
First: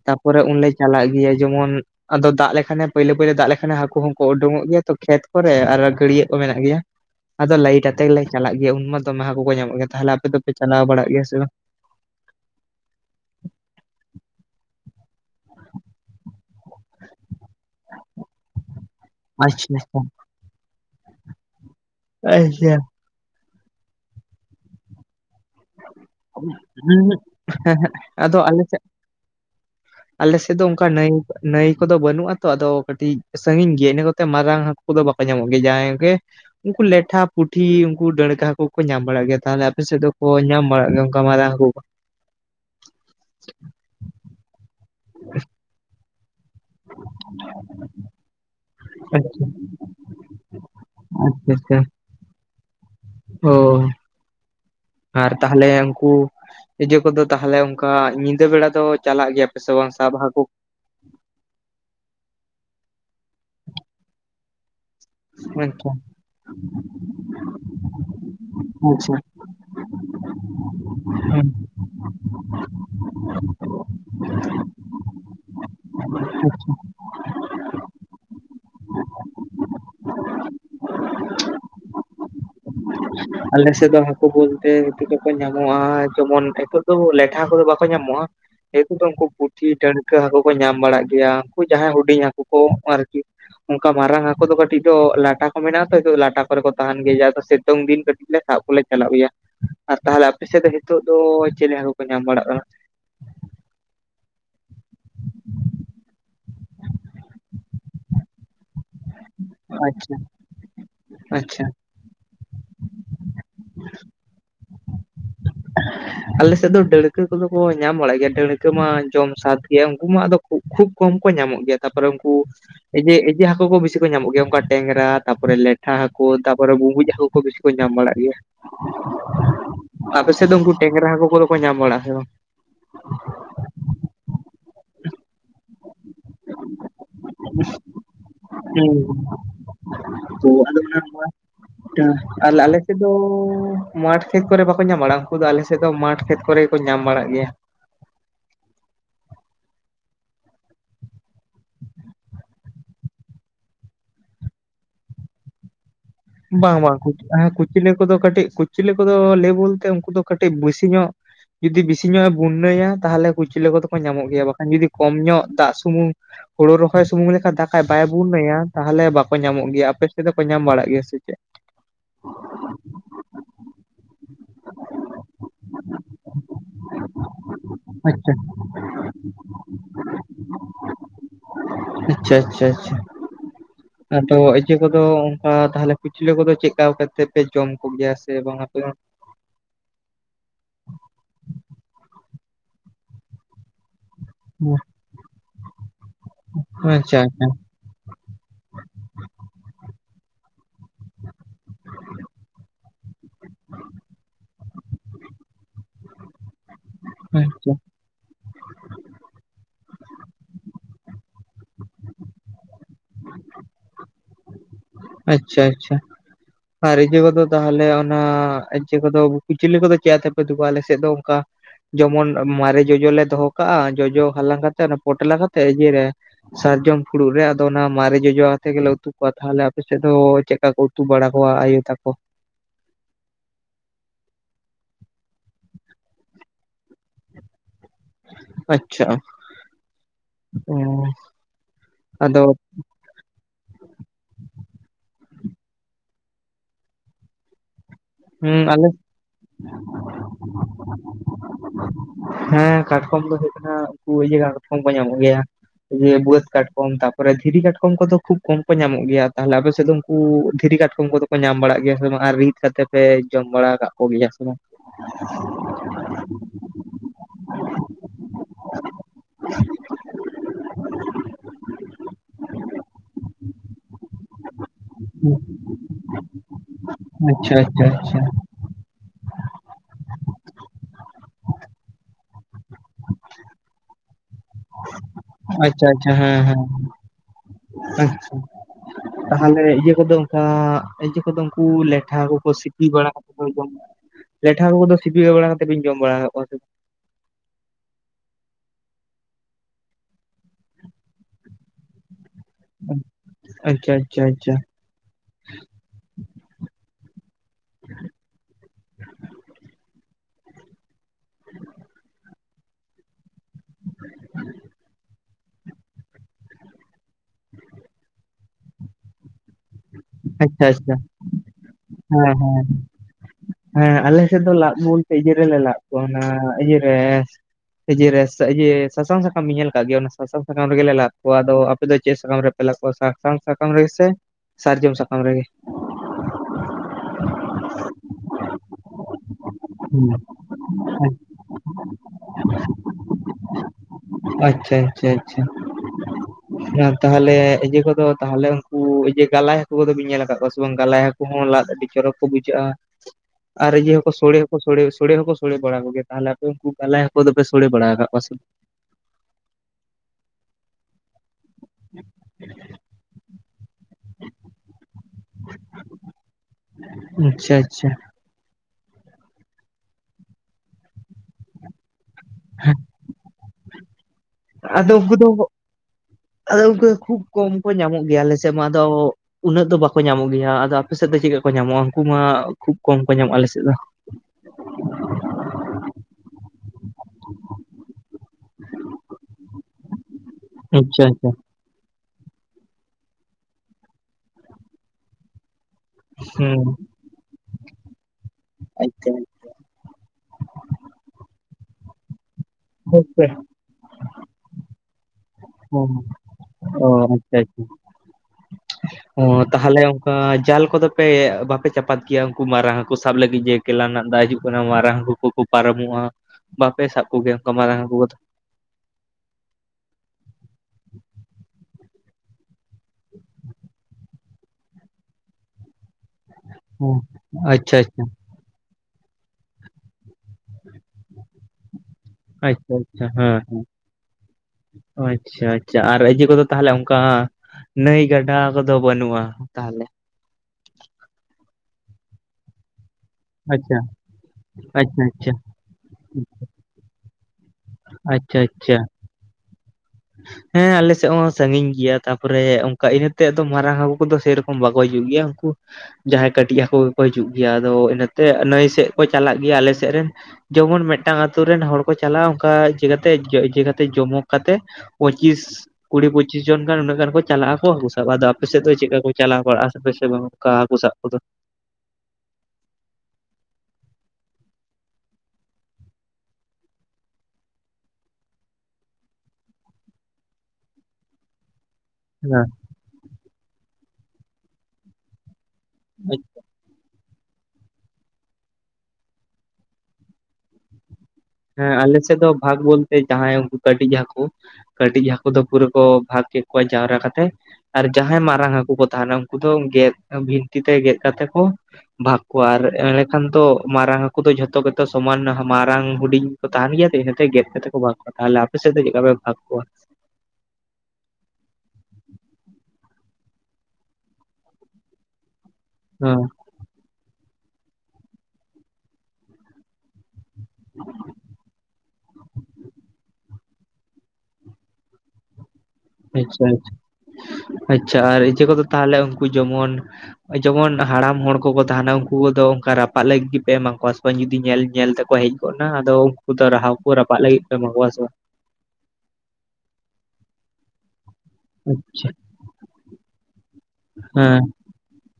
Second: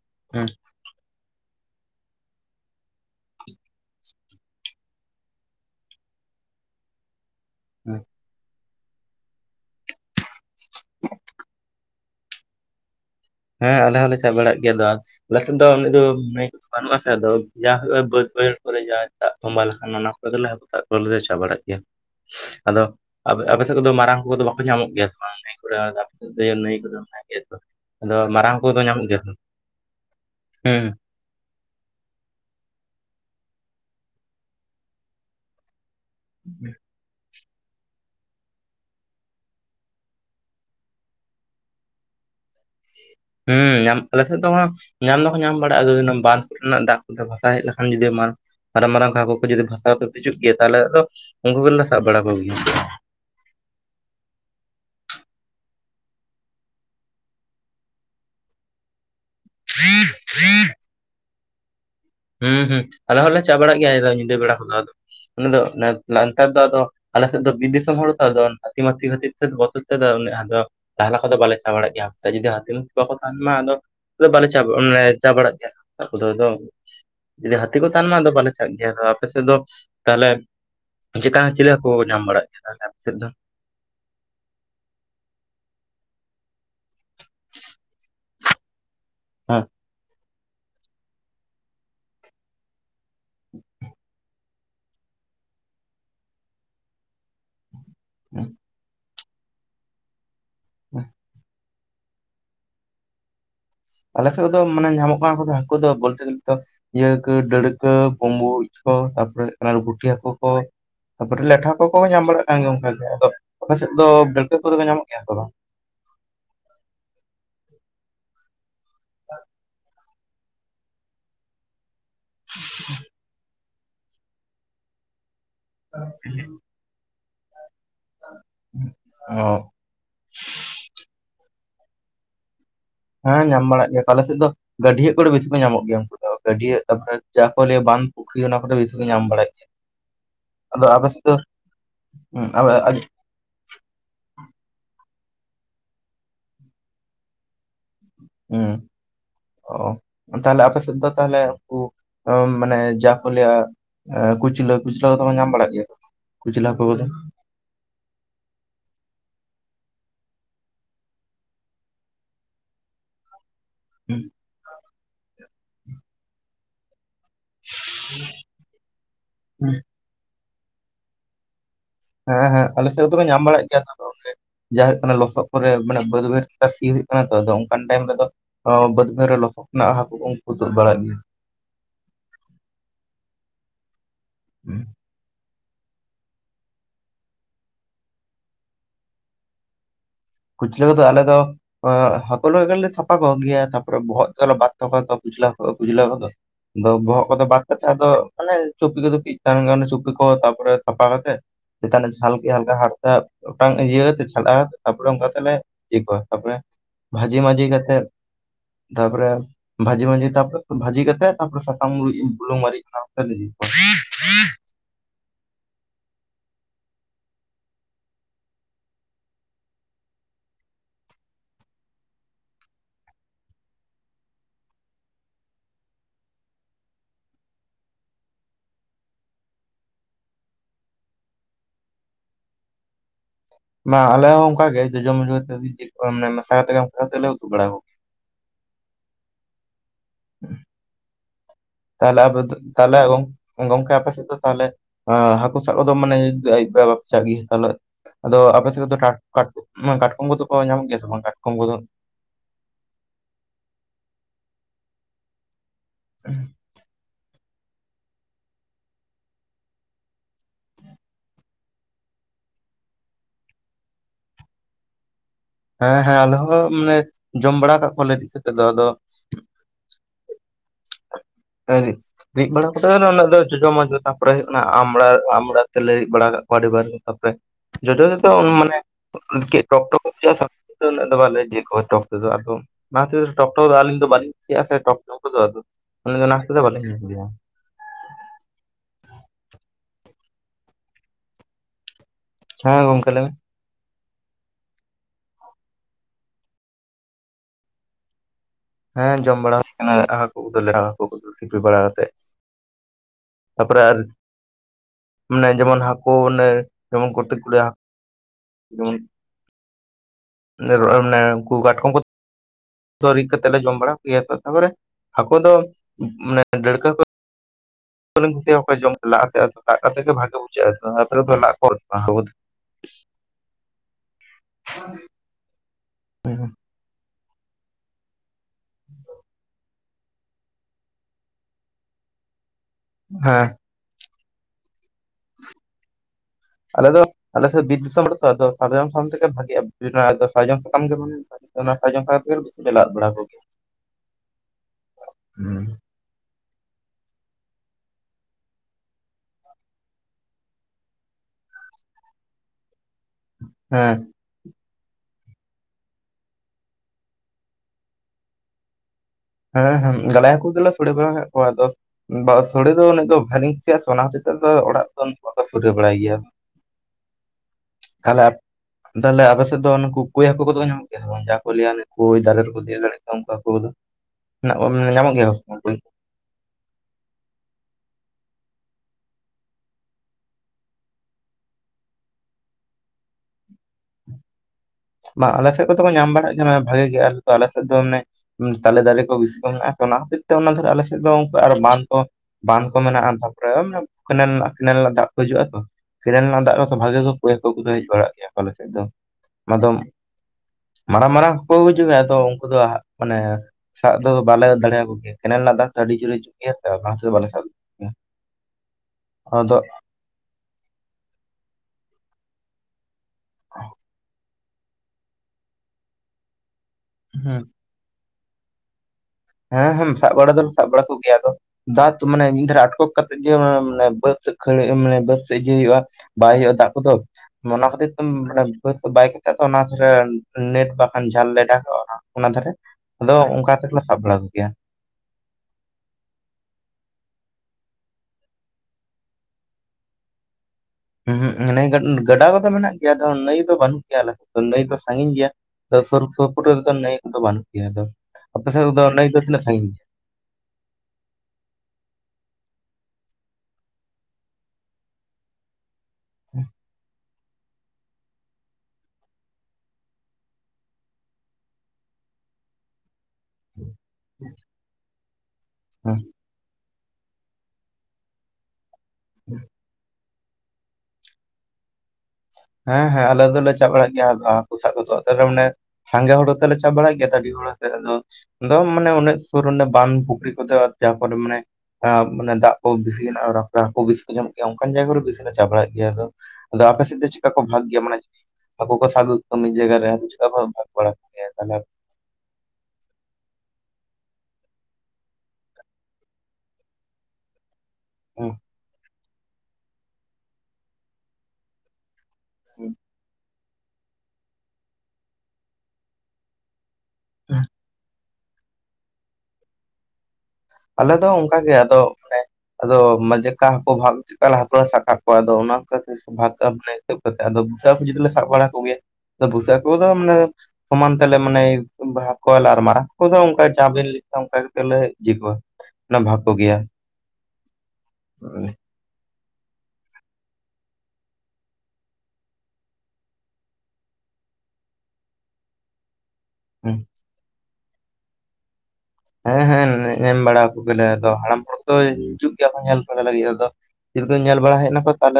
ᱛᱟᱯᱚᱨᱮ ᱦᱩᱸ ᱩᱱᱞᱮ ᱪᱟᱞᱟᱜ ᱜᱮᱭᱟ ᱡᱮᱢᱚᱱᱼᱼ ᱟᱫᱚ ᱫᱟᱜ ᱞᱮᱠᱷᱟᱱᱮ ᱯᱟᱹᱭᱞᱟᱹ ᱯᱟᱹᱭᱞᱟᱹ ᱫᱟᱜ ᱞᱮᱠᱷᱟᱱᱮ ᱦᱟᱹᱠᱩ ᱦᱚᱸᱠᱚ ᱩᱰᱩᱶᱚᱜ ᱜᱮᱭᱟ ᱛᱚ ᱠᱷᱮᱛ ᱠᱚᱨᱮ ᱟᱨ ᱜᱟᱹᱰᱭᱟᱹ ᱠᱚ ᱢᱮᱱᱟᱜ ᱜᱮᱭᱟ᱾ ᱟᱫᱚ ᱞᱟᱭᱤᱴ ᱦᱩᱸ ᱟᱛᱮ ᱜᱮᱞᱮ ᱪᱟᱞᱟᱜ ᱜᱮᱭᱟ ᱩᱱᱢᱟ ᱫᱚᱢᱮ ᱦᱟᱹᱠᱩ ᱠᱚ ᱧᱟᱢᱚᱜ ᱜᱮᱭᱟ ᱛᱟᱦᱚᱞᱮ ᱟᱯᱮ ᱫᱚᱯᱮ ᱪᱟᱞᱟᱣ ᱵᱟᱲᱟᱜ ᱜᱮᱭᱟ ᱥᱮ ᱵᱟᱝ? ᱦᱮᱸ ᱟᱞᱮ ᱦᱚᱸᱞᱮ ᱪᱟᱣ ᱵᱟᱲᱟᱜ ᱜᱮᱭᱟ ᱫᱚ ᱟᱨ᱾ ᱟᱞᱮ ᱥᱮᱫ ᱫᱚ ᱩᱱᱟᱹᱜ ᱫᱚ ᱱᱟᱹᱭ ᱠᱚᱫᱚ ᱵᱟᱹᱱᱩᱜ-ᱟ ᱥᱮ ᱟᱫᱚ ᱡᱟ ᱦᱩᱭᱩᱜ-ᱟ ᱵᱟᱹᱫᱽ ᱵᱟᱹᱭᱦᱟᱹᱲ ᱠᱚᱨᱮ ᱡᱟ ᱫᱟᱜ ᱛᱚᱸᱵᱟ ᱟᱪᱪᱷᱟ ᱞᱮᱠᱷᱟᱱ ᱚᱱᱟ ᱠᱚᱨᱮ ᱜᱮᱞᱮ ᱦᱟᱹᱠᱩ ᱫᱟᱜ ᱠᱚᱞᱮ ᱪᱟ ᱵᱟᱲᱟᱜ ᱜᱮᱭᱟ, ᱟᱪᱪᱷᱟ ᱟᱫᱚ ᱟᱯᱮ ᱟᱯᱮ ᱥᱮᱫ ᱠᱚᱫᱚ ᱢᱟᱨᱟᱝ ᱠᱚᱫᱚ ᱵᱟᱠᱚ ᱧᱟᱢᱚᱜ ᱜᱮᱭᱟ ᱥᱮ ᱵᱟᱝ ᱱᱟᱹᱭ ᱠᱚᱨᱮ ᱫᱚ? ᱥᱮᱫ ᱦᱩᱸ ᱱᱟᱹᱭ ᱦᱩᱸ ᱠᱚᱫᱚ ᱦᱮᱸ ᱢᱮᱱᱟᱜ ᱜᱮᱭᱟ ᱛᱚ ᱦᱮᱸ ᱟᱫᱚ ᱢᱟᱨᱟᱝ ᱟᱞᱮ ᱦᱟᱹᱠᱩ ᱫᱚ ᱥᱮᱫ ᱧᱟᱢᱚᱜ ᱜᱮᱭᱟ ᱥᱮ ᱵᱟᱝ ᱟᱞᱮ ᱥᱮᱫ ᱫᱚ ᱦᱩᱸ ᱚᱱᱠᱟ ᱱᱮ ᱱᱟᱹᱭ ᱱᱟᱹᱭ ᱠᱚᱫᱚ ᱵᱟᱹᱱᱩᱜ-ᱟ ᱛᱚ ᱟᱫᱚ ᱠᱟᱹᱴᱤᱡ ᱥᱟᱹᱜᱤᱧ ᱜᱮᱭᱟ ᱤᱱᱟᱹ ᱠᱚᱛᱮ ᱢᱟᱨᱟᱝ ᱦᱟᱹᱠᱩ ᱠᱚᱫᱚ ᱵᱟᱠᱚ ᱧᱟᱢᱚᱜ ᱜᱮᱭᱟ, ᱡᱟᱦᱟᱸᱭ ᱩᱱᱠᱩ ᱞᱮᱴᱷᱟ ᱯᱩᱴᱷᱤ ᱩᱱᱠᱩ ᱰᱟᱹᱬᱠᱟᱹ ᱦᱟᱹᱠᱩ ᱠᱚ ᱧᱟᱢ ᱵᱟᱲᱟᱜ ᱜᱮᱭᱟ ᱛᱟᱦᱚᱞᱮ ᱟᱯᱮ ᱥᱮᱫ ᱫᱚᱠᱚ ᱧᱟᱢ ᱵᱟᱲᱟᱜ ᱱᱚᱝᱠᱟ ᱢᱟᱨᱟᱝ ᱦᱟᱹᱠᱩ ᱠᱚ? ᱦᱩᱸ ᱧᱟᱢ ᱟᱞᱮ ᱥᱮᱫ ᱫᱚ ᱦᱟᱹᱜ ᱧᱟᱢ ᱫᱚᱠᱚ ᱧᱟᱢ ᱵᱟᱲᱟᱜ-ᱟ ᱵᱟᱸᱫᱷ ᱠᱚᱨᱮᱱᱟᱜ ᱫᱟᱜ ᱠᱚ ᱵᱷᱟᱥᱟᱶ ᱦᱮᱡ ᱞᱮᱠᱷᱟᱱ ᱡᱩᱫᱤ ᱢᱟᱨᱟᱝ ᱢᱟᱨᱟᱝ ᱦᱟᱹᱠᱩ ᱟᱪᱪᱷᱟ ᱠᱚ ᱡᱩᱫᱤ ᱠᱚ ᱵᱷᱟᱥᱟᱶ ᱠᱟᱛᱮ ᱦᱤᱡᱩᱜ ᱜᱮᱭᱟ ᱛᱟᱦᱚᱞᱮ ᱟᱫᱚ ᱟᱪᱪᱷᱟ ᱩᱱᱠᱩ ᱟᱪᱪᱷᱟ, ᱜᱮᱞᱮ ᱥᱟᱵ ᱵᱟᱲᱟ ᱠᱚ ᱜᱮᱭᱟ᱾ ᱚ ᱾ ᱟᱨ ᱛᱟᱦᱚᱞᱮ ᱩᱱᱠᱩ ᱤᱡᱟᱹ ᱠᱚᱫᱚ ᱛᱟᱦᱚᱞᱮ ᱚᱱᱠᱟ ᱧᱤᱫᱟᱹ ᱵᱮᱲᱟ ᱫᱚ ᱪᱟᱞᱟᱜ ᱜᱮᱭᱟ ᱯᱮ ᱥᱮ ᱵᱟᱝ ᱥᱟᱵ ᱦᱟᱹᱠᱩ ᱠᱚ? ᱦᱩᱸ ᱦᱩᱸ ᱟᱞᱮ ᱦᱚᱸᱞᱮ ᱪᱟ ᱵᱟᱲᱟᱜ ᱜᱮᱭᱟ ᱧᱤᱫᱟᱹ ᱵᱮᱲᱟ ᱠᱚᱫᱚ ᱟᱫᱚ ᱚᱱᱟ ᱫᱚ ᱟᱪᱪᱷᱟ ᱱᱮᱛᱟᱨ ᱫᱚ ᱟᱫᱚ ᱟᱞᱮ ᱥᱮᱫ ᱫᱚ ᱵᱤᱨ ᱫᱤᱥᱚᱢ ᱦᱚᱲ ᱛᱚ ᱟᱫᱚ ᱚᱱᱟ ᱛᱮ ᱦᱟᱹᱛᱤ ᱢᱟᱛᱤ ᱟᱪᱪᱷᱟ ᱠᱷᱟᱹᱛᱤᱨ ᱛᱮ ᱵᱚᱛᱚᱨ ᱛᱮ ᱫᱚ ᱩᱱᱟᱹᱜ ᱞᱟᱦᱟ ᱞᱮᱠᱟ ᱫᱚ ᱦᱮᱸ ᱵᱟᱞᱮ ᱪᱟᱞᱟᱜ ᱪᱟᱞᱟᱣ ᱵᱟᱲᱟᱜ ᱜᱮᱭᱟ, ᱚᱫᱚ ᱡᱩᱫᱤ ᱦᱟᱹᱛᱤ ᱢᱟᱛᱤ ᱵᱟᱠᱚ ᱛᱟᱦᱮᱱ ᱢᱟ ᱟᱫᱚ ᱟᱫᱚ ᱵᱟᱞᱮ ᱪᱟ ᱢᱟᱱᱮ ᱪᱟ ᱵᱟᱲᱟᱜ ᱜᱮᱭᱟ ᱟᱫᱚ᱾ ᱡᱩᱫᱤ ᱦᱟᱹᱛᱤ ᱠᱚ ᱛᱟᱦᱮᱱ ᱢᱟ ᱟᱫᱚ ᱵᱟᱞᱮ ᱪᱟᱜ ᱜᱮᱭᱟ ᱟᱫᱚ ᱟᱯᱮ ᱥᱮᱫ ᱫᱚ ᱛᱟᱦᱚᱞᱮ ᱪᱮᱠᱟ ᱪᱮᱞᱮ ᱦᱟᱹᱠᱩ ᱠᱚ ᱧᱟᱢ ᱵᱟᱲᱟᱜ ᱜᱮᱭᱟ ᱛᱟᱦᱚᱞᱮ ᱟᱯᱮ ᱥᱮᱫ ᱫᱚ? ᱟᱞᱮ ᱥᱮᱫ ᱫᱚ ᱦᱟᱹᱠᱩ ᱵᱚᱞᱛᱮ ᱱᱤᱛᱚᱜ ᱫᱚᱠᱚ ᱧᱟᱢᱚᱜ-ᱟ ᱡᱮᱢᱚᱱ ᱱᱤᱛᱚᱜ ᱫᱚ ᱞᱮᱴᱷᱟ ᱦᱟᱹᱠᱩ ᱫᱚ ᱵᱟᱠᱚ ᱧᱟᱢᱚᱜ-ᱟ ᱾ ᱦᱤᱛᱳᱜ ᱫᱚ ᱩᱱᱠᱩ ᱯᱩᱴᱷᱤ ᱦᱮᱸ ᱰᱟᱹᱲᱠᱟᱹ ᱦᱟᱹᱠᱩ ᱠᱚ ᱧᱟᱢ ᱵᱟᱲᱟᱜ ᱜᱮᱭᱟ ᱩᱱᱠᱩ ᱡᱟᱦᱟᱸᱭ ᱦᱩᱰᱤᱧ ᱦᱟᱹᱠᱩ ᱠᱚ ᱟᱨᱠᱤ᱾ ᱚᱱᱠᱟ ᱢᱟᱨᱟᱝ ᱦᱟᱹᱠᱩ ᱫᱚ ᱠᱟᱹᱴᱤᱡ ᱫᱚ ᱞᱟᱴᱟ ᱠᱚ ᱢᱮᱱᱟᱜ-ᱟ ᱛᱚ ᱞᱟᱴᱟ ᱠᱚᱨᱮ ᱠᱚ ᱛᱟᱦᱮᱱ ᱜᱮᱭᱟ ᱡᱟ ᱫᱚ ᱥᱤᱛᱩᱝ ᱫᱤᱱ ᱠᱟᱹᱴᱤᱡ ᱞᱮ ᱥᱟᱵ ᱠᱚᱞᱮ ᱪᱟᱞᱟᱜ ᱜᱮᱭᱟ ᱟᱨ ᱛᱟᱦᱚᱞᱮ ᱟᱯᱮ ᱥᱮᱫ ᱫᱚ ᱱᱤᱛᱚᱜ ᱫᱚ ᱪᱤᱞᱮ ᱦᱟᱹᱠᱩ ᱠᱚ ᱧᱟᱢ ᱵᱟᱲᱟᱜ-ᱟ ᱠᱟᱱᱟ? ᱟᱞᱮ ᱥᱮᱫ ᱢᱟᱱᱮ ᱧᱟᱢᱚᱜ ᱠᱟᱱᱟ ᱠᱚ ᱦᱟᱹᱠᱩ ᱫᱚ ᱵᱚᱞᱛᱮ ᱱᱤᱛᱚᱜ ᱤᱭᱟᱹ ᱠᱚ ᱰᱟᱹᱲᱠᱟᱹ ᱵᱩᱸᱵᱩᱡ ᱾ ᱛᱟᱯᱚᱨᱮ ᱦᱩᱭᱩᱜ ᱠᱟᱱᱟ ᱯᱩᱴᱷᱤ ᱟᱪᱪᱷᱟ ᱦᱟᱹᱠᱩ ᱠᱚ ᱛᱟᱯᱚᱨᱮ ᱟᱪᱪᱷᱟ ᱞᱮᱴᱷᱟ ᱦᱟᱹᱠᱩ ᱠᱚᱠᱚ ᱧᱟᱢ ᱵᱟᱲᱟᱜ ᱠᱟᱱᱟ ᱜᱮᱭᱟ ᱚᱱᱠᱟ ᱜᱮ, ᱟᱫᱚ ᱟᱯᱮ ᱥᱮᱫ ᱫᱚ ᱰᱟᱹᱲᱠᱟᱹ ᱠᱚᱫᱚ ᱠᱚ ᱧᱟᱢᱚᱜ ᱜᱮᱭᱟ ᱥᱮ ᱵᱟᱝ? ᱟᱞᱮ ᱥᱮᱫ ᱫᱚ ᱰᱟᱹᱲᱠᱟᱹ ᱠᱚᱫᱚ ᱠᱚ ᱧᱟᱢ ᱵᱟᱲᱟᱜ ᱜᱮᱭᱟ ᱰᱟᱹᱲᱠᱟᱹ ᱢᱟ ᱡᱚᱢ ᱥᱟᱫ ᱜᱮᱭᱟ ᱾ ᱩᱱᱠᱩ ᱢᱟ ᱠᱷᱩᱵ ᱠᱷᱩᱵ ᱠᱚᱢ ᱠᱚ ᱧᱟᱢᱚᱜ ᱜᱮᱭᱟ ᱛᱟᱯᱚᱨᱮ ᱩᱱᱠᱩ ᱮᱡᱮ ᱮᱡᱮ ᱦᱟᱹᱠᱩ ᱠᱚ ᱵᱮᱥᱤ ᱪᱮᱜ ᱠᱚ ᱧᱟᱢᱚᱜ ᱜᱮᱭᱟ ᱚᱱᱠᱟ ᱴᱮᱝᱽᱨᱟ ᱛᱟᱯᱚᱨ ᱞᱮᱴᱷᱟ ᱦᱟᱹᱠᱩ ᱛᱟᱯᱚᱨᱮ ᱵᱩᱵᱩᱡ ᱦᱟᱹᱠᱩ ᱠᱚ ᱵᱤᱥᱤ ᱠᱚ ᱧᱟᱢ ᱵᱟᱲᱟᱜ ᱟᱯᱮ ᱥᱮᱫ ᱫᱚ ᱩᱱᱠᱩ ᱴᱮᱝᱨᱟ ᱦᱟᱹᱠᱩ ᱠᱚᱫᱚ ᱠᱚ ᱧᱟᱢ ᱵᱟᱲᱟᱜ-ᱟ ᱥᱮ ᱵᱟᱝ? ᱦᱮᱸ ᱧᱟᱢ ᱵᱟᱲᱟᱜ ᱜᱮᱭᱟ ᱠᱚ ᱟᱞᱮ ᱥᱮᱫ ᱫᱚ᱾ ᱜᱟᱹᱰᱭᱟᱹ ᱠᱚᱨᱮ ᱵᱮᱥᱤ ᱠᱚ ᱧᱟᱢᱚᱜ ᱜᱮᱭᱟ ᱩᱱᱠᱩ ᱫᱚ ᱜᱟᱹᱰᱭᱟᱹ ᱛᱥᱯᱚᱨᱮ ᱡᱟᱦᱟ ᱠᱚ ᱞᱮᱭᱟ ᱵᱟᱸᱫᱷ ᱯᱩᱠᱷᱨᱤ ᱚᱱᱟ ᱠᱚᱨᱮ ᱵᱤᱥᱤ ᱵᱟᱝ ᱠᱚ ᱧᱟᱢ ᱵᱟᱲᱟᱜ ᱜᱮᱭᱟ᱾ ᱛᱚ ᱟᱫᱚ ᱟᱯᱮ ᱥᱮᱫ ᱚᱱᱟ ᱫᱚ ᱦᱩᱸ ᱟᱨ ᱟᱵᱮ ᱟᱞᱮ ᱥᱮᱫ ᱟᱵᱮ ᱫᱚᱻ ᱢᱟᱴᱷ ᱠᱷᱮᱛ ᱠᱚᱨᱮ ᱵᱟᱠᱚ ᱧᱟᱢ ᱵᱟᱲᱟᱜ-ᱟ ᱩᱱᱠᱩ ᱫᱚ ᱟᱞᱮ ᱥᱮᱫ ᱫᱚ ᱢᱟᱴᱷ ᱠᱷᱮᱛ ᱠᱚᱨᱮ ᱠᱚ ᱧᱟᱢ ᱵᱟᱲᱟᱜ ᱜᱮᱭᱟ᱾ ᱦᱩᱸ ᱾ ᱚ ᱛᱟᱦᱚᱞᱮ ᱟᱯᱮ ᱥᱮᱫ ᱫᱚ ᱛᱟᱦᱚᱞᱮ ᱩᱱᱠᱩ ᱢᱟᱱᱮ ᱡᱟᱦᱟᱸ ᱠᱚ ᱞᱟᱹᱭᱟ ᱠᱩᱪᱞᱟᱹ ᱠᱩᱪᱞᱟᱹ ᱠᱚᱫᱚ ᱠᱚ ᱧᱟᱢ ᱵᱟᱲᱟᱜ ᱜᱮᱭᱟ ᱠᱚ? ᱵᱟᱝ ᱵᱟᱝ ᱠᱩᱪᱞᱟᱹ ᱠᱚᱫᱚ ᱠᱟᱹᱴᱤᱡ ᱠᱩᱪᱞᱟᱹ ᱠᱚᱫᱚ ᱞᱟᱹᱭ ᱵᱚᱞᱛᱮ ᱩᱱᱠᱩ ᱫᱚ ᱠᱟᱹᱴᱤᱡ ᱵᱮᱥᱤ ᱧᱚᱜ ᱡᱩᱫᱤ ᱵᱮᱥᱤ ᱧᱚᱜ ᱮ ᱵᱳᱱᱱᱟᱹᱭᱟ ᱛᱟᱦᱚᱞᱮ ᱠᱩᱪᱞᱟᱹ ᱠᱚᱫᱚ ᱵᱟᱠᱚ ᱦᱩᱸ ᱧᱟᱢᱚᱜ ᱜᱮᱭᱟ ᱵᱟᱠᱷᱟᱱ ᱡᱩᱫᱤ ᱠᱚᱢ ᱧᱚᱜ ᱫᱟᱜ ᱥᱩᱢᱩᱝ ᱦᱩᱲᱩ ᱨᱚᱦᱚᱭ ᱥᱩᱢᱩᱝ ᱫᱟᱹᱜ ᱠᱷᱟᱭ ᱵᱟᱹᱭ ᱵᱩᱱᱲᱟᱹᱭᱟ ᱛᱟᱦᱚᱞᱮ ᱵᱟᱠᱚ ᱧᱟᱢᱚᱜ ᱜᱮᱭᱟ, ᱟᱯᱮ ᱥᱮᱫ ᱫᱚ ᱠᱚ ᱧᱟᱢ ᱵᱟᱲᱟᱜ ᱜᱮᱭᱟ ᱥᱮ? ᱪᱮᱫ? ᱦᱮᱸ ᱦᱮᱸ ᱟᱞᱮ ᱥᱮᱫ ᱨᱮᱫᱚ ᱠᱚ ᱧᱟᱢ ᱵᱟᱲᱟᱜ ᱜᱮᱭᱟ ᱛᱚᱰᱮ ᱾ ᱡᱟ ᱦᱩᱭᱩᱜ ᱠᱟᱱᱟ ᱞᱚᱥᱚᱫ ᱠᱚᱨᱮ ᱢᱟᱱᱮ ᱵᱟᱹᱫ ᱵᱟᱹᱭᱦᱟᱹᱲ ᱠᱚᱨᱮ ᱥᱤ ᱦᱩᱭᱩᱜ ᱠᱟᱱᱟ ᱛᱚ ᱚᱱᱠᱟᱱ ᱴᱟᱭᱤᱢ ᱨᱮᱫᱚ ᱟᱪᱪᱷᱟ ᱵᱟᱹᱫᱽ ᱵᱟᱹᱭᱦᱟᱹᱲ ᱨᱮ ᱞᱚᱥᱚᱫ ᱠᱷᱚᱱᱟᱜ ᱦᱚᱸ ᱦᱟᱹᱠᱩ ᱩᱱᱠᱩ ᱛᱩᱫ ᱵᱟᱲᱟᱜ ᱜᱮᱭᱟ᱾ ᱟᱪᱪᱷᱟ ᱟᱪᱪᱷᱟ ᱟᱫᱚ ᱤᱭᱟᱹ ᱦᱩᱸ, ᱠᱚᱫᱚ ᱚᱱᱠᱟ ᱛᱟᱦᱚᱞᱮ ᱠᱩᱪᱞᱟᱹ ᱠᱚᱫᱚ ᱪᱮᱫ ᱞᱮᱠᱟ ᱠᱟᱛᱮ ᱯᱮ ᱡᱚᱢ ᱠᱚᱜᱮᱭᱟ ᱥᱮ ᱵᱟᱝ-ᱟ ᱟᱯᱮ ᱫᱚ ᱠᱩᱪᱞᱟᱹ ᱫᱚ ᱟᱞᱮ ᱫᱚ ᱦᱟᱹᱠᱩ ᱞᱮᱠᱟ ᱜᱮᱞᱮ ᱥᱟᱯᱷᱟ ᱠᱚ ᱜᱮᱭᱟ ᱵᱚᱦᱚᱜ ᱫᱚᱞᱮ ᱵᱟᱛ ᱛᱟᱠᱚᱶᱟ ᱛᱚ ᱠᱩᱪᱞᱟᱹ ᱦᱟᱹᱠᱩᱶᱟᱜ ᱠᱚ ᱫᱚ ᱵᱚᱦᱚᱜ ᱠᱚᱫᱚ ᱵᱟᱛ ᱟᱪᱪᱷᱟ ᱟᱫᱚ ᱢᱟᱱᱮ ᱪᱩᱯᱤ ᱠᱚᱫᱚ ᱠᱤ ᱛᱟᱦᱮ ᱪᱩᱯᱤ ᱠᱚ ᱛᱟᱯᱚᱨᱮ ᱥᱟᱯᱷᱟ ᱠᱟᱛᱮᱫ ᱪᱮᱛᱟᱱ ᱨᱮ ᱪᱷᱟᱞ ᱠᱤ ᱦᱟᱞᱠᱟ ᱦᱟᱨᱛᱟ ᱚᱴᱟᱝ ᱤᱭᱟᱹ ᱠᱟᱛᱮ ᱪᱷᱟᱰᱟ ᱠᱟᱛᱮᱜ ᱯᱩᱨᱟᱹ ᱚᱱᱠᱟ ᱠᱟᱛᱮᱜ ᱞᱮ ᱤᱭᱟᱹ ᱠᱚᱣᱟ ᱛᱟᱯᱚᱨᱮ ᱵᱷᱟᱹᱡᱤ ᱢᱟᱹᱡᱤ ᱟᱪᱪᱷᱟ ᱠᱟᱛᱮᱜ ᱛᱟᱯᱚᱨᱮ ᱵᱷᱟᱡᱮ ᱢᱟᱹᱡᱮ ᱛᱟᱯᱚᱨᱮ ᱵᱷᱟᱹᱡᱤ ᱠᱟᱛᱮᱜ ᱛᱟᱯᱚᱨᱮ ᱥᱟᱥᱟᱝ ᱵᱩᱞᱩᱝ ᱢᱟᱹᱨᱤᱡ ᱥᱟᱶᱛᱮ [INAUDIBLE] ᱟᱪᱪᱷᱟ ᱟᱪᱪᱷᱟ ᱟᱨ ᱤᱭᱟ. ᱠᱚᱫᱚ ᱛᱟᱦᱚᱞᱮ ᱚᱱᱟ ᱤᱭᱟ. ᱠᱚᱫᱚ ᱠᱩᱪᱞᱟ. ᱠᱚᱫᱚ ᱪᱮᱫ ᱟᱛᱮᱯᱮ ᱩᱛᱩ ᱠᱚᱣᱟ ᱟᱞᱮᱥᱮᱫ ᱫᱚ ᱚᱱᱠᱟ ᱡᱮᱢᱚᱱ ᱢᱟᱨᱮ ᱡᱚᱡᱚ ᱞᱮ ᱫᱚᱦᱚ ᱠᱟᱜᱼᱟ ᱡᱚᱡᱚ ᱦᱟᱞᱟᱝ ᱠᱟᱛᱮᱜ ᱚᱱᱟ ᱯᱚᱴᱞᱟ ᱠᱟᱛᱮᱜ ᱤᱭᱮ ᱨᱮ ᱥᱟᱨᱡᱚᱢ ᱯᱷᱩᱲᱩᱜ ᱨᱮ ᱟᱫᱚ ᱚᱱᱟ ᱢᱟᱨᱮ ᱡᱚᱡᱚ ᱟᱛᱮ ᱜᱮᱞᱮ ᱩᱛᱩ ᱠᱚᱣᱟ ᱛᱟᱦᱚᱞᱮ ᱟᱯᱮᱥᱮᱫ ᱫᱚ ᱪᱮᱫᱠᱟ ᱠᱚ ᱩᱛᱩ ᱵᱟᱲᱟ ᱠᱚᱣᱟ ᱟᱭᱳ ᱛᱟᱠᱚ? ᱢᱟ ᱟᱞᱮ ᱦᱚᱸ ᱚᱱᱠᱟ ᱜᱮ ᱡᱚᱡᱚ ᱢᱚᱡᱚ ᱟᱛᱮ ᱪᱮᱫ ᱠᱚ ᱢᱮᱥᱟ ᱠᱟᱛᱮᱜ ᱚᱱᱠᱟᱞᱮ ᱩᱛᱩ ᱵᱟᱲᱟ ᱟᱪᱪᱷᱟ ᱦᱮᱸ ᱛᱟᱦᱚᱞᱮ ᱟᱵᱚ ᱫᱚ ᱛᱟᱦᱚᱞᱮ ᱜᱚᱝ ᱜᱚᱝᱠᱮ ᱟᱯᱮ ᱥᱮᱫ ᱫᱚ ᱛᱟᱦᱚᱞᱮ ᱦᱟᱹᱠᱩ ᱥᱟᱵ ᱠᱚᱫᱚ ᱢᱟᱱᱮ ᱟᱹᱭᱩᱵ ᱵᱮᱲᱟ ᱵᱟᱠᱚ [UNINTELLIGIBLE] ᱟᱫᱚ ᱦᱩᱸ ᱟᱯᱮ ᱥᱮᱫ ᱟᱞᱮ ᱴᱟᱴ ᱠᱟᱴ ᱠᱟᱴᱠᱚᱢ ᱠᱚᱫᱚᱠᱚ ᱧᱟᱢᱚᱜ ᱜᱮᱭᱟ ᱥᱮ ᱵᱟᱝ ᱠᱟᱴᱠᱚᱢ ᱠᱚ ᱫᱚ? ᱦᱮᱸ ᱠᱟᱴᱠᱚᱢ ᱫᱚ ᱦᱩᱭᱩᱜ ᱠᱟᱱᱟ ᱩᱱᱠᱩ ᱤᱭᱟ. ᱠᱟᱴᱠᱚᱢ ᱠᱚ ᱧᱟᱢᱚᱜ ᱜᱮᱭᱟ ᱤᱭᱟ. ᱵᱟᱹᱫ ᱠᱟᱴᱠᱚᱢ ᱛᱟᱨᱯᱚᱨᱮ ᱫᱷᱤᱨᱤ ᱠᱟᱴᱠᱚᱢ ᱠᱚᱫᱚ ᱠᱷᱩᱵ ᱠᱚᱢ ᱠᱚ ᱧᱟᱢᱚᱜ ᱜᱮᱭᱟ ᱛᱟᱦᱚᱞᱮ ᱟᱯᱮᱥᱮᱫ ᱫᱚ ᱩᱱᱠᱩ ᱫᱷᱤᱨᱤ ᱠᱟᱴᱠᱚᱢ ᱠᱚᱫᱚ ᱠᱚ ᱧᱟᱢ ᱵᱟᱲᱟᱜ ᱜᱮᱭᱟ ᱥᱮ ᱵᱟᱝ ᱟᱨ ᱨᱤᱫ ᱠᱟᱛᱮ ᱯᱮ ᱡᱚᱢ‌ ᱵᱟᱲᱟ ᱠᱟᱜ ᱠᱚ ᱜᱮᱭᱟ ᱥᱮ ᱵᱟ [INAUDIBLE] ᱦᱮᱸ ᱦᱮᱸ ᱟᱞᱮ ᱦᱚᱸ ᱢᱟᱱᱮ ᱡᱚᱢ ᱵᱟᱲᱟ ᱠᱟᱜ ᱠᱚᱣᱟᱞᱮ ᱨᱤᱫ ᱠᱟᱛᱮᱜ ᱫᱚ ᱟᱫᱚ ᱨᱤᱫ ᱵᱟᱲᱟ ᱠᱟᱛᱮ ᱚᱱᱟ ᱫᱚ ᱡᱚᱡᱚ ᱢᱟᱡᱳ ᱯᱚᱨᱮ ᱦᱩᱭᱩᱜ ᱠᱟᱱᱟ ᱟᱢᱲᱟ ᱟᱢᱲᱟ ᱛᱮᱞᱮ ᱨᱤᱫ ᱵᱟᱲᱟ ᱠᱟᱜ ᱠᱚᱣᱟ ᱟᱹᱰᱤ ᱵᱟᱨ ᱛᱟᱯᱚᱨᱮ ᱟᱪᱪᱷᱟ ᱟᱪᱪᱷᱟ ᱡᱚᱡᱚ ᱟᱪᱪᱷᱟ ᱛᱮᱫᱚ ᱢᱟᱱᱮ [INAUDIBLE] ᱴᱚᱠ ᱴᱚᱠ ᱵᱩᱡᱷᱟ. ᱜ ᱟᱥᱮ ᱚᱱᱟ ᱠᱷᱟᱹᱛᱤᱨ ᱩᱱᱟ. ᱜ ᱫᱚ ᱵᱟᱞᱮ ᱤᱭᱟ. ᱠᱚᱣᱟ ᱴᱚᱠ ᱛᱮᱫᱚ ᱟᱫᱚ ᱚᱱᱟ ᱠᱷᱟᱹᱛᱤᱨ ᱴᱚᱠ ᱴᱚᱠ ᱟᱞᱤᱧ ᱫᱚ ᱵᱟᱞᱤᱧ ᱠᱩᱥᱤ ᱟ ᱥᱮ ᱴᱚᱠ ᱡᱚᱢ ᱠᱚᱫᱚ ᱟᱫᱚ ᱟᱪᱪᱷᱟ ᱟᱪᱪᱷᱟ ᱚᱱᱟ ᱫᱚ ᱚᱱᱟ ᱦᱮᱸ ᱠᱷᱟᱹᱛᱤᱨ ᱦᱮᱸ ᱛᱮ ᱵᱟᱹᱞᱤᱧ ᱤᱫᱤᱭᱟ ᱟᱪᱪᱷᱟ ᱛᱟᱦᱚᱞᱮ ᱤᱭᱟᱹ ᱠᱚᱫᱚ ᱚᱱᱠᱟ ᱤᱭᱟᱹ ᱠᱚᱫᱚ ᱩᱱᱠᱩ ᱞᱮᱴᱷᱟ ᱦᱟᱠᱳ ᱦᱮᱸ ᱥᱤᱯᱤ ᱵᱟᱲᱟ ᱜᱚᱝᱠᱮ ᱞᱟᱹᱭ ᱢᱮ ᱠᱟᱛᱮ ᱡᱚᱢ ᱞᱮᱴᱷᱟ ᱦᱟᱠᱩ ᱠᱚᱫᱚ ᱥᱤᱯᱤ ᱵᱟᱲᱟ ᱠᱟᱛᱮ ᱵᱤᱱ ᱡᱚᱢ ᱵᱟᱲᱟ ᱟᱠᱟᱫ ᱠᱚᱣᱟ ᱥᱮ ᱵᱟᱝ ᱦᱮᱸ ᱡᱚᱢ ᱵᱟᱲᱟ ᱦᱩᱭ ᱠᱟᱱᱟ ᱦᱟᱹᱠᱩ ᱠᱚᱫᱚ ᱞᱮᱴᱷᱟ ᱦᱟᱹᱠᱩ ᱠᱚᱫᱚ ᱥᱤᱯᱤ ᱵᱟᱲᱟ ᱠᱟᱛᱮᱜ ᱟᱪᱪᱷᱟ ᱟᱪᱪᱷᱟ ᱟᱪᱪᱷᱟ ᱢᱟᱱᱮ ᱡᱮᱢᱚᱱ ᱦᱟᱹᱠᱩ ᱚᱱᱮ ᱡᱮᱢᱚᱱ ᱠᱚᱛᱮᱠ ᱜᱩᱞᱳ ᱡᱮᱢᱚᱱ ᱢᱟᱱᱮ ᱩᱱᱠᱩ ᱠᱟᱴᱠᱚᱢ ᱠᱚ ᱨᱤᱫ ᱠᱟᱛᱮᱜ ᱞᱮ ᱡᱚᱢ ᱵᱟᱲᱟ ᱠᱚ ᱜᱮᱭᱟ ᱛᱟᱨᱯᱚᱨᱮ ᱦᱟᱹᱠᱩ ᱫᱚ ᱢᱟᱱᱮ ᱰᱟᱹᱲᱠᱟᱹ ᱦᱟᱠᱳ [INAUDIBLE] ᱡᱚᱢ ᱞᱟᱜ ᱟᱛᱮ ᱟᱫᱚ ᱞᱟᱜ ᱠᱟᱛᱮ ᱜᱮ ᱵᱷᱟᱜᱮ ᱵᱩᱡᱟᱹ ᱟᱪᱪᱷᱟ ᱟ ᱟᱪᱪᱷᱟ ᱚᱱᱟ ᱠᱷᱟᱹᱛᱤᱨ [INAUDIBLE] ᱦᱮᱸ ᱦᱮᱸ ᱦᱮᱸ ᱟᱞᱮ ᱥᱮᱫ ᱫᱚ ᱞᱟᱫ ᱵᱚᱞᱛᱮ ᱤᱭᱟᱹ ᱨᱮᱞᱮ ᱞᱟᱫ ᱠᱚᱣᱟ ᱚᱱᱟ ᱤᱭᱟᱹ ᱨᱮ ᱤᱭᱟ. ᱨᱮ ᱤᱭᱟᱹ ᱥᱟᱥᱟᱝ ᱥᱟᱠᱟᱢ ᱵᱮᱱ ᱧᱮᱞ ᱠᱟᱜ ᱜᱮ ᱚᱱᱟ ᱥᱟᱥᱟᱝ ᱥᱟᱠᱟᱢ ᱨᱮᱜᱮᱞᱮ ᱞᱟᱫ ᱠᱚᱣᱟ ᱟᱫᱚ ᱟᱯᱮ ᱫᱚ ᱪᱮᱫ ᱥᱟᱠᱟᱢ ᱨᱮᱯᱮ? ᱞᱟᱫ ᱠᱚᱣᱟ ᱥᱟᱥᱟᱝ ᱦᱮᱸ ᱥᱟᱠᱟᱢ ᱨᱮᱜᱮ ᱥᱮ ᱥᱟᱨᱡᱚᱢ ᱥᱟᱠᱟᱢ ᱨᱮᱜᱮ? ᱟᱞᱮ ᱫᱚ ᱟᱞᱮ ᱥᱮᱫ ᱵᱤᱨ ᱫᱤᱥᱚᱢ ᱨᱮᱛᱚ ᱟᱫᱚ ᱥᱟᱨᱡᱚᱢ ᱥᱟᱠᱟᱢ ᱵᱷᱟᱜᱮᱜᱼᱟ ᱥᱟᱨᱡᱚᱢ ᱥᱟᱠᱟᱢ ᱜᱮ ᱢᱟᱱᱮ ᱥᱟᱨᱡᱚᱢ ᱥᱟᱠᱟᱢ ᱛᱮᱜᱮ ᱞᱟᱫ ᱵᱟᱲᱟ ᱠᱚᱜᱮᱭᱟ ᱟᱪᱪᱷᱟ ᱟᱪᱪᱷᱟ ᱟᱪᱪᱷᱟ ᱦᱮᱸ ᱛᱟᱦᱚᱞᱮ ᱤᱭᱟᱹ ᱠᱚᱫᱚ ᱛᱟᱦᱚᱞᱮ ᱩᱱᱠᱩ ᱤᱭᱟᱹ ᱜᱟᱞᱟᱭ ᱦᱟᱹᱠᱩ ᱠᱚᱫᱚ ᱵᱤᱱ ᱧᱮᱞ ᱠᱟᱫ ᱠᱚᱣᱟ ᱥᱮ ᱵᱟᱝ ᱜᱟᱞᱟᱭ ᱦᱟᱹᱠᱩ? ᱩᱱᱠᱩ ᱦᱚᱸ ᱞᱟᱫ ᱟᱹᱰᱤ ᱪᱚᱨᱚᱠ ᱠᱚ ᱵᱩᱡᱷᱟᱹᱜᱼᱟ᱾ ᱟᱨ ᱤᱭᱟᱹ ᱦᱮᱸ ᱦᱚᱸᱠᱚ ᱥᱚᱲᱮ ᱦᱚᱸᱠᱚ ᱥᱚᱲᱮ, ᱥᱚᱲᱮ ᱦᱚᱸᱠᱚ ᱥᱳᱲᱮ ᱵᱟᱲᱟ ᱠᱚᱜᱭᱟ᱾ ᱛᱟᱦᱚᱞᱮ ᱟᱯᱮ ᱩᱱᱠᱩ ᱜᱟᱞᱟᱭ ᱦᱟᱹ ᱠᱚ ᱫᱚᱯᱮ ᱥᱚᱲᱮ ᱵᱟᱲᱟ ᱠᱟᱫ ᱠᱚᱣᱟ ᱥᱮ? ᱦᱮᱸ ᱦᱮᱸ, ᱜᱟᱞᱟᱭ ᱦᱟᱹᱠᱩ ᱜᱮᱞᱮ ᱥᱚᱲᱮ ᱵᱟᱲᱟ ᱠᱟᱫ ᱠᱚᱣᱟ ᱾ᱟᱫᱚ ᱥᱚᱲᱮ ᱫᱚ ᱩᱱᱟᱹᱜ ᱫᱚ ᱵᱷᱟᱹᱞᱤ ᱪᱮ ᱚᱱᱟ ᱦᱚᱛᱮᱡ ᱛᱮ ᱟᱫᱚ ᱚᱲᱟᱜ [INAUDIBLE] ᱵᱟᱠᱩ ᱥᱚᱲᱮ ᱵᱟᱲᱟᱭ ᱜᱮᱭᱟ᱾ ᱟᱪᱪᱷᱟ ᱟᱪᱪᱷᱟ ᱛᱟᱦᱚᱞᱮ ᱛᱟᱦᱚᱞᱮ ᱟᱯᱮ ᱥᱮᱫ ᱫᱚ ᱱᱩᱠᱩ ᱠᱳᱭ ᱦᱟᱠᱩ ᱠᱚᱫᱚ ᱠᱚ ᱧᱟᱢ ᱜᱮᱭᱟ ᱵᱟᱝ? ᱡᱟᱦᱟ ᱠᱚ ᱞᱟᱹᱭᱟ ᱦᱟᱱᱮ ᱠᱳᱭ ᱫᱟᱨᱮ ᱨᱮᱠᱚ ᱫᱮᱡ ᱫᱟᱲᱮᱭᱟᱜ ᱠᱚᱣᱟ ᱩᱱᱠᱩ ᱦᱟᱹᱠᱩ ᱠᱚᱫᱚ? ᱟᱫᱚ ᱧᱟᱢᱚᱜ ᱩᱱᱠᱩ ᱫᱚ, ᱜᱮᱭᱟ ᱥᱮ ᱵᱟᱝ ᱠᱳᱭ ᱟᱫᱚ ᱩᱱᱠᱩ ᱫᱚ ᱠᱷᱩᱵ ᱠᱚᱢ ᱠᱚ ᱧᱟᱢᱚᱜ ᱜᱮᱭᱟ ᱟᱞᱮ ᱥᱮ ᱢᱟ ᱫᱚ ᱩᱱᱟᱹᱜ ᱫᱚ ᱵᱟᱠᱚ ᱧᱟᱢᱚᱜ ᱜᱮᱭᱟ, ᱟᱫᱚ ᱟᱯᱮ ᱥᱮᱫ ᱫᱚ ᱪᱮᱫ ᱠᱟ ᱠᱚ ᱧᱟᱢᱚᱜᱼᱟ? ᱩᱱᱠᱩ ᱢᱟ ᱠᱷᱩᱵ ᱠᱚᱢ ᱠᱚ ᱧᱟᱢᱚᱜᱼᱟ ᱟᱞᱮᱥᱮᱫ ᱫᱚ᱾ ᱵᱟᱝ ᱟᱞᱮ ᱥᱮᱫ ᱠᱚᱫᱚ ᱠᱚ ᱧᱟᱢ ᱵᱟᱲᱟᱜ ᱜᱮᱭᱟ ᱵᱷᱟᱜᱤ ᱜᱮᱭᱟ ᱟᱞᱮ ᱥᱮᱫ ᱫᱚ ᱢᱟᱱᱮ ᱛᱟᱞᱮ ᱫᱟᱨᱮ ᱠᱚ ᱵᱮᱥᱤ ᱠᱚ ᱢᱮᱱᱟᱜᱼᱟ ᱛᱚ ᱚᱱᱟ ᱠᱷᱚᱛᱤᱨ ᱛᱮ ᱚᱱᱟ ᱫᱟᱨᱮ ᱟᱞᱮ ᱥᱮᱫ ᱟᱪᱪᱷᱟ ᱫᱚ ᱟᱪᱪᱷᱟ ᱟᱨ ᱵᱟᱸᱫ ᱠᱚ ᱵᱟᱸᱫᱷ ᱠᱚ ᱢᱮᱱᱟᱜᱼᱟ, ᱛᱟᱨᱯᱚᱨᱮ ᱠᱮᱱᱮᱞ ᱠᱮᱱᱮᱞ ᱨᱮᱱᱟᱜ ᱫᱟᱜ ᱠᱚ ᱦᱤᱡᱩᱜᱼᱟ ᱛᱚ᱾ ᱠᱮᱱᱮᱞ ᱨᱮᱱᱟᱜ ᱫᱟᱜ ᱦᱮᱸ ᱨᱮᱫᱚ ᱵᱷᱟᱜᱤ ᱜᱮ ᱠᱳᱭ ᱦᱟᱹᱠᱩ ᱠᱚᱫᱚ ᱦᱮᱡ ᱵᱟᱲᱟᱜ ᱜᱮᱭᱟ ᱠᱚ ᱟᱞᱮ ᱥᱮᱫ ᱫᱚ᱾ ᱟᱪᱪᱷᱟ ᱟᱫᱚᱢ, ᱢᱟᱨᱟᱝ ᱢᱟᱨᱟᱝ ᱠᱚ ᱦᱤᱡᱩᱜᱼᱟ ᱟᱫᱚ ᱩᱱᱠᱩ ᱫᱚ ᱢᱟᱱᱮ ᱦᱳᱭᱥᱮ ᱦᱮᱸ ᱥᱟᱵ ᱫᱚ ᱵᱟᱞᱮ ᱫᱟᱲᱮᱭᱟ ᱠᱚ ᱜᱮᱭᱟ᱾ ᱠᱮᱱᱮᱞ ᱨᱮᱱᱟᱜ ᱫᱟᱜᱽ ᱫᱚ ᱟᱹᱰᱤ ᱡᱳᱨᱮ ᱦᱤᱡᱩᱜ ᱜᱮᱭᱟ ᱚᱱᱟ ᱛᱚ ᱚ ᱚᱱᱟ ᱠᱷᱟᱹᱛᱤᱨ ᱛᱮ ᱵᱟᱞᱮ ᱟᱪᱪᱷᱟ ᱥᱟᱵ ᱟᱪᱪᱷᱟ ᱚ [INAUDIBLE] ᱟᱫᱚ ᱛᱟᱦᱚᱞᱮ ᱚᱱᱠᱟ ᱡᱟᱞ ᱠᱚᱫᱚ ᱯᱮ ᱵᱟᱯᱮ ᱪᱟᱯᱟᱫ ᱜᱮᱭᱟ ᱩᱱᱠᱩ ᱢᱟᱨᱟᱝ ᱦᱟᱹᱠᱩ ᱥᱟᱵ ᱞᱟᱹᱜᱤᱫ ᱡᱮ ᱠᱮᱞᱟ ᱨᱮᱱᱟᱜ ᱫᱟᱜ ᱦᱤᱡᱩᱜ ᱚᱱᱟ ᱢᱟᱨᱟᱝ ᱦᱟᱹᱠᱩ ᱠᱚᱠᱚ ᱯᱟᱨᱚᱢᱚᱜᱼᱟ, ᱵᱟᱯᱮ ᱥᱟᱵ ᱠᱚᱜᱮᱭᱟ ᱦᱩᱸ ᱚᱱᱠᱟ ᱢᱟᱨᱟᱝ ᱦᱟᱹᱠᱩ ᱠᱚᱫᱚ? ᱦᱮᱸ ᱦᱮᱸ, ᱥᱟᱵ ᱵᱟᱲᱟ ᱫᱚᱞᱮ ᱥᱟᱵ ᱵᱟᱲᱟ ᱠᱚᱜᱮᱭᱟ ᱟᱫᱚ ᱫᱟᱸᱛ ᱢᱟᱱᱮ ᱢᱤᱜ ᱫᱷᱟᱨᱮ ᱟᱴᱠᱚᱠ ᱠᱟᱛᱮᱜ ᱜᱮ ᱵᱟᱹᱫ ᱠᱷᱟᱹᱲ ᱢᱟᱱᱮ ᱵᱟᱹᱫᱽ ᱥᱮ ᱤᱫᱤᱭ ᱦᱩᱭᱩᱜᱼᱟ, ᱵᱟᱭ ᱦᱩᱭᱩᱜᱼᱟ ᱫᱟᱜ ᱠᱚᱫᱚ, ᱦᱮᱸ ᱚᱱᱟ ᱟᱪᱪᱷᱟ ᱠᱷᱟᱹᱛᱤᱨ ᱛᱮ ᱟᱪᱪᱷᱟ ᱢᱟᱱᱮ ᱵᱟᱹᱫ ᱠᱚ ᱵᱟᱹᱭ ᱠᱟᱛᱮᱜ ᱚᱱᱟ ᱫᱷᱟᱨᱮᱱ ᱱᱮᱴ ᱵᱟᱠᱷᱟᱱ ᱡᱦᱟᱞ ᱞᱮ ᱚᱰᱟᱜ ᱚᱱᱟ ᱫᱷᱟᱨᱮ ᱟᱪᱪᱷᱟ ᱟᱪᱪᱷᱟ ᱟᱫᱚ ᱦᱮᱸ ᱚᱱᱠᱟ ᱛᱮᱜᱞᱮ ᱥᱟᱵ ᱵᱟᱲᱟ ᱠᱚᱜᱮᱭᱟ᱾ ᱟᱪᱪᱷᱟ ᱟᱪᱪᱷᱟ, ᱟᱨ ᱮᱡᱮ ᱠᱚᱫᱚ ᱛᱟᱦᱚᱞᱮ ᱚᱱᱠᱟ ᱱᱟᱹᱭ ᱜᱟᱰᱟ ᱠᱚᱫᱚ ᱵᱟᱹᱱᱩᱜᱼᱟ ᱛᱟᱦᱚᱞᱮ? ᱩᱸ ᱦᱩ ᱱᱟᱹᱭ ᱜᱟᱰᱟ ᱠᱚᱫᱚ ᱢᱮᱱᱟᱜ ᱜᱮᱭᱟ ᱫᱷᱚᱱ, ᱱᱟᱭ ᱫᱚ ᱟᱪᱪᱷᱟ ᱵᱟᱹᱱᱩᱜ ᱜᱮᱭᱟ ᱟᱞᱮ ᱥᱮᱡ ᱫᱚ ᱱᱟᱹᱭ ᱛᱚ ᱟᱪᱪᱷᱟ ᱥᱟᱺᱜᱤᱧ ᱜᱮᱭᱟ ᱟᱪᱪᱷᱟ ᱥᱚᱨ ᱥᱩᱯᱩᱨ ᱱᱟᱹᱭ ᱠᱚᱫᱚ ᱵᱟᱱᱩᱜ ᱜᱮᱭᱟ ᱟᱫᱚ᱾ ᱟᱪᱪᱷᱟ ᱟᱯᱮ ᱥᱮᱡ ᱟᱪᱪᱷᱟ ᱫᱚ ᱱᱟᱹᱭ ᱫᱚ ᱛᱤᱱᱟᱜ ᱥᱟᱝᱜᱤᱧ? ᱦᱮᱸ ᱟᱞᱮ ᱥᱮᱫ ᱦᱚᱸ ᱥᱟᱺᱜᱤᱧ ᱜᱮᱭᱟ, ᱛᱟᱯᱚᱨᱮ ᱚᱱᱠᱟ ᱤᱱᱟᱹᱛᱮ ᱫᱚ ᱢᱟᱨᱟᱝ ᱦᱟᱹᱠᱩ ᱠᱚᱫᱚ ᱥᱮᱨᱚᱠᱚᱢ ᱵᱟᱠᱚ ᱦᱤᱡᱩᱜ ᱜᱮᱭᱟ ᱩᱱᱠᱩ ᱡᱟᱦᱟᱸᱭ ᱠᱟᱹᱴᱤᱡ ᱦᱟᱹᱠᱩ ᱜᱮᱠᱚ ᱦᱤᱡᱩᱜ ᱜᱮᱭᱟ᱾ ᱟᱫᱚ ᱤᱱᱟᱹᱛᱮ ᱱᱟᱹᱭ ᱥᱮᱫ ᱠᱚ ᱪᱟᱞᱟᱜ ᱜᱮᱭᱟ ᱟᱞᱮ ᱥᱮᱫ ᱨᱮᱱ ᱡᱮᱢᱚᱱ ᱢᱤᱫᱴᱟᱝ ᱟᱛᱩ ᱨᱮᱱ ᱦᱚᱲ ᱠᱚ ᱪᱟᱞᱟᱜᱼᱟ ᱚᱱᱠᱟ ᱡᱮ ᱤᱭᱟᱹ ᱠᱟᱛᱮ ᱡᱚᱢᱚᱠ ᱠᱟᱛᱮ ᱯᱚᱸᱪᱤᱥ, ᱠᱩᱲᱤ ᱯᱚᱸᱪᱤᱥ ᱡᱚᱱ ᱜᱟᱱ ᱩᱱᱟᱹᱜ ᱜᱟᱱ ᱠᱚ ᱪᱟᱞᱟᱜᱼᱟ ᱠᱚ ᱦᱟᱹᱠᱩ ᱥᱟᱵ ᱾ᱟᱫᱚ ᱟᱯᱮ ᱥᱮᱫ ᱫᱚ ᱪᱮᱫᱠᱟ ᱠᱚ ᱪᱟᱞᱟᱣ ᱵᱟᱲᱟᱜᱼᱟ ᱥᱮ ᱯᱮ ᱥᱮ ᱵᱟᱝ ᱠᱟ ᱦᱟᱹᱠᱩ ᱥᱟᱵ ᱠᱚᱫᱚ? ᱦᱮᱸ ᱦᱮᱸ, ᱟᱞᱮ ᱫᱚᱞᱮ ᱪᱟᱜ ᱵᱟᱲᱟᱜ ᱜᱮᱭᱟ ᱦᱟᱹᱠᱩ ᱥᱟᱵ ᱠᱚᱫᱚ ᱾ [INAUDIBLE] ᱥᱟᱸᱜᱮ ᱦᱚᱲ ᱛᱮᱞᱮ ᱪᱟᱜ ᱵᱟᱲᱟ ᱟᱹᱰᱤ ᱦᱚᱲ ᱛᱚ ᱟᱫᱚ ᱟᱫᱚ ᱢᱟᱱᱮ ᱩᱱᱟᱹᱜ ᱥᱩᱨ ᱵᱟᱢ ᱯᱩᱠᱷᱨᱤᱤ ᱠᱚᱫᱚ ᱡᱟᱦᱟᱸ ᱠᱚᱨᱮ ᱢᱟᱱᱮ ᱫᱟᱜ ᱠᱚ ᱵᱤᱥᱤ [UNINTELLIGIBLE] ᱵᱮᱥᱤ ᱠᱚ ᱧᱟᱢᱚᱜ ᱜᱮᱭᱟ ᱚᱱᱠᱟᱱ ᱡᱟᱭᱜᱟ ᱨᱮᱨᱮ ᱵᱤᱥᱤ ᱪᱟ ᱵᱟᱲᱟᱭ ᱜᱮᱭᱟ ᱟᱫᱚ ᱟᱫᱚ ᱟᱯᱮ ᱥᱮᱫ ᱫᱚ ᱪᱤᱠᱠᱟ ᱠᱚ ᱵᱷᱟᱜᱽ ᱜᱮᱭᱟ ᱢᱟᱱᱮ ᱦᱟᱹᱠᱩ ᱠᱚ ᱥᱟᱜ [INAUDIBLE] [INAUDIBLE] ᱢᱤ ᱡᱟᱭᱜᱟ ᱨᱮ ᱦᱟᱠᱩ ᱪᱤᱠᱠᱟ ᱠᱚ ᱵᱷᱟᱜᱽ ᱵᱟᱲᱟᱜ? ᱦᱮᱸ ᱟᱞᱮ ᱥᱮᱫ ᱫᱚ ᱵᱷᱟᱜ ᱵᱚᱞ ᱡᱟᱦᱟᱸᱭ ᱩᱱᱠᱩ ᱠᱟᱹᱴᱤᱡ ᱦᱟᱹᱠᱩ ᱠᱟᱹᱴᱤᱡ ᱦᱟᱹᱠᱩ ᱫᱚ ᱯᱩᱨᱟᱹ ᱠᱚ ᱵᱷᱟᱜᱽ ᱠᱮᱜ ᱠᱚᱣᱟ ᱡᱟᱣᱨᱟ ᱠᱟᱛᱮᱜ ᱟᱨ ᱡᱟᱦᱟᱸᱭ ᱢᱟᱨᱟᱝ ᱦᱟᱹᱠᱩ ᱠᱚ ᱛᱟᱦᱮᱱᱟ ᱩᱱᱠᱩ ᱫᱚ ᱜᱮᱫ ᱵᱷᱤᱱᱛᱤ ᱛᱮ ᱜᱮᱫ ᱠᱟᱛᱮ ᱠᱚ ᱵᱷᱟᱜᱽ ᱠᱚᱣᱟ ᱟᱨ ᱮᱱᱮᱠᱷᱟᱱ ᱫᱚ ᱢᱟᱨᱟᱝ ᱦᱟᱹᱠᱩ ᱫᱚ ᱡᱷᱚᱛᱚ ᱜᱮᱛᱚ ᱥᱚᱢᱟᱱ ᱢᱟᱨᱟᱝ ᱦᱩᱰᱤᱧ ᱠᱚ ᱛᱟᱦᱮᱱ ᱜᱮᱭᱟ ᱜᱮᱫ ᱠᱟᱛᱮ ᱠᱚ ᱵᱷᱟᱜᱽ ᱠᱚᱣᱟ ᱾ᱛᱟᱦᱚᱞᱮ ᱟᱯᱮ ᱥᱮᱫ ᱫᱚ ᱪᱮᱫ ᱞᱮᱠᱟ ᱯᱮ ᱵᱷᱟᱜᱽ ᱠᱚᱣᱟ? ᱟᱞᱮ ᱫᱚ ᱚᱱᱠᱟᱜᱮ ᱟᱫᱚ ᱟᱱᱮ ᱟᱫᱚ ᱡᱮᱠ ᱠᱟ ᱦᱟᱹᱠᱩ ᱵᱷᱟᱜ ᱪᱮᱜ ᱠᱟᱞᱮ ᱦᱟᱹᱠᱩ ᱥᱟᱵ ᱟᱫᱚ ᱚᱱᱠᱟᱛᱮ [INAUDIBLE] ᱦᱚᱸ ᱵᱷᱟᱜ ᱦᱤᱥᱟᱹᱵ ᱠᱟᱛᱮᱫ ᱟᱫᱚ ᱵᱩᱥᱟᱟᱹᱠᱩ ᱡᱩᱫᱤᱮ ᱥᱟᱵ ᱵᱟᱲᱟ ᱠᱚᱜᱮᱭᱟ ᱟᱫᱚ ᱵᱩᱥᱟ ᱦᱟᱠᱩ ᱫᱚ ᱢᱟᱱᱮ ᱥᱚᱢᱟᱱ ᱛᱮᱞᱮ ᱢᱟᱱᱮ ᱵᱷᱟᱜᱷ ᱠᱚᱣᱟ ᱟᱨ ᱢᱟᱨᱟᱝ ᱠᱚ ᱫᱚ ᱚᱱᱠᱟ ᱡᱟᱵᱤᱱ ᱚᱝᱠᱟ ᱠᱟᱛᱮ ᱞᱮ ᱤᱭᱟᱹ ᱠᱚᱣᱟ᱾ ᱚᱱᱟ ᱵᱷᱟᱜᱽ ᱟᱪᱪᱷᱟ ᱠᱚᱜᱮᱭᱟ ᱟᱪᱪᱷᱟ ᱟᱪᱪᱷᱟ ᱟᱨᱤᱭᱟᱹ ᱠᱚᱫᱚ ᱛᱟᱦᱚᱞᱮ ᱩᱱᱠᱩ ᱡᱚᱢᱚᱱ ᱡᱮᱢᱚᱱ ᱦᱟᱲᱟᱢ ᱦᱚᱲ ᱠᱚᱠᱚ ᱛᱟᱦᱮᱱᱟ ᱩᱝᱠᱩ ᱠᱚᱫᱚ ᱚᱝᱠᱟ ᱨᱟᱯᱟᱜ ᱞᱟᱹᱜᱤᱫ ᱜᱮᱯᱮ ᱮᱢᱟ ᱠᱚᱣᱟ ᱥᱮ ᱵᱟᱝ ᱡᱩᱫᱤ ᱧᱮᱞ ᱧᱮᱞ ᱛᱮᱠᱚ ᱦᱮᱡ ᱟᱫᱚ ᱩᱱᱠᱩ ᱫᱚ ᱨᱟᱦᱟ ᱠᱚ ᱨᱟᱯᱟᱜ ᱞᱟᱹᱜᱤᱫ ᱯᱮ ᱮᱢᱟᱜᱠᱚᱣᱟ ᱦᱮᱸ ᱥᱮᱵᱟ? ᱦᱮᱸ ᱦᱮᱸ ᱮᱢ ᱵᱟᱲᱟ ᱠᱚ ᱜᱮᱞᱮ ᱟᱫᱚ ᱦᱟᱲᱟᱢ ᱦᱚᱲ ᱦᱤᱡᱩᱜ ᱜᱮᱭᱟ ᱠᱚ ᱧᱮᱞ ᱵᱟᱲᱟ ᱞᱟᱹᱜᱤᱫ ᱟᱫᱚ ᱡᱤᱫᱤ ᱧᱮᱞ ᱵᱟᱲᱟ ᱦᱮᱡ ᱱᱟᱠᱚ ᱛᱟᱦᱚᱞᱮ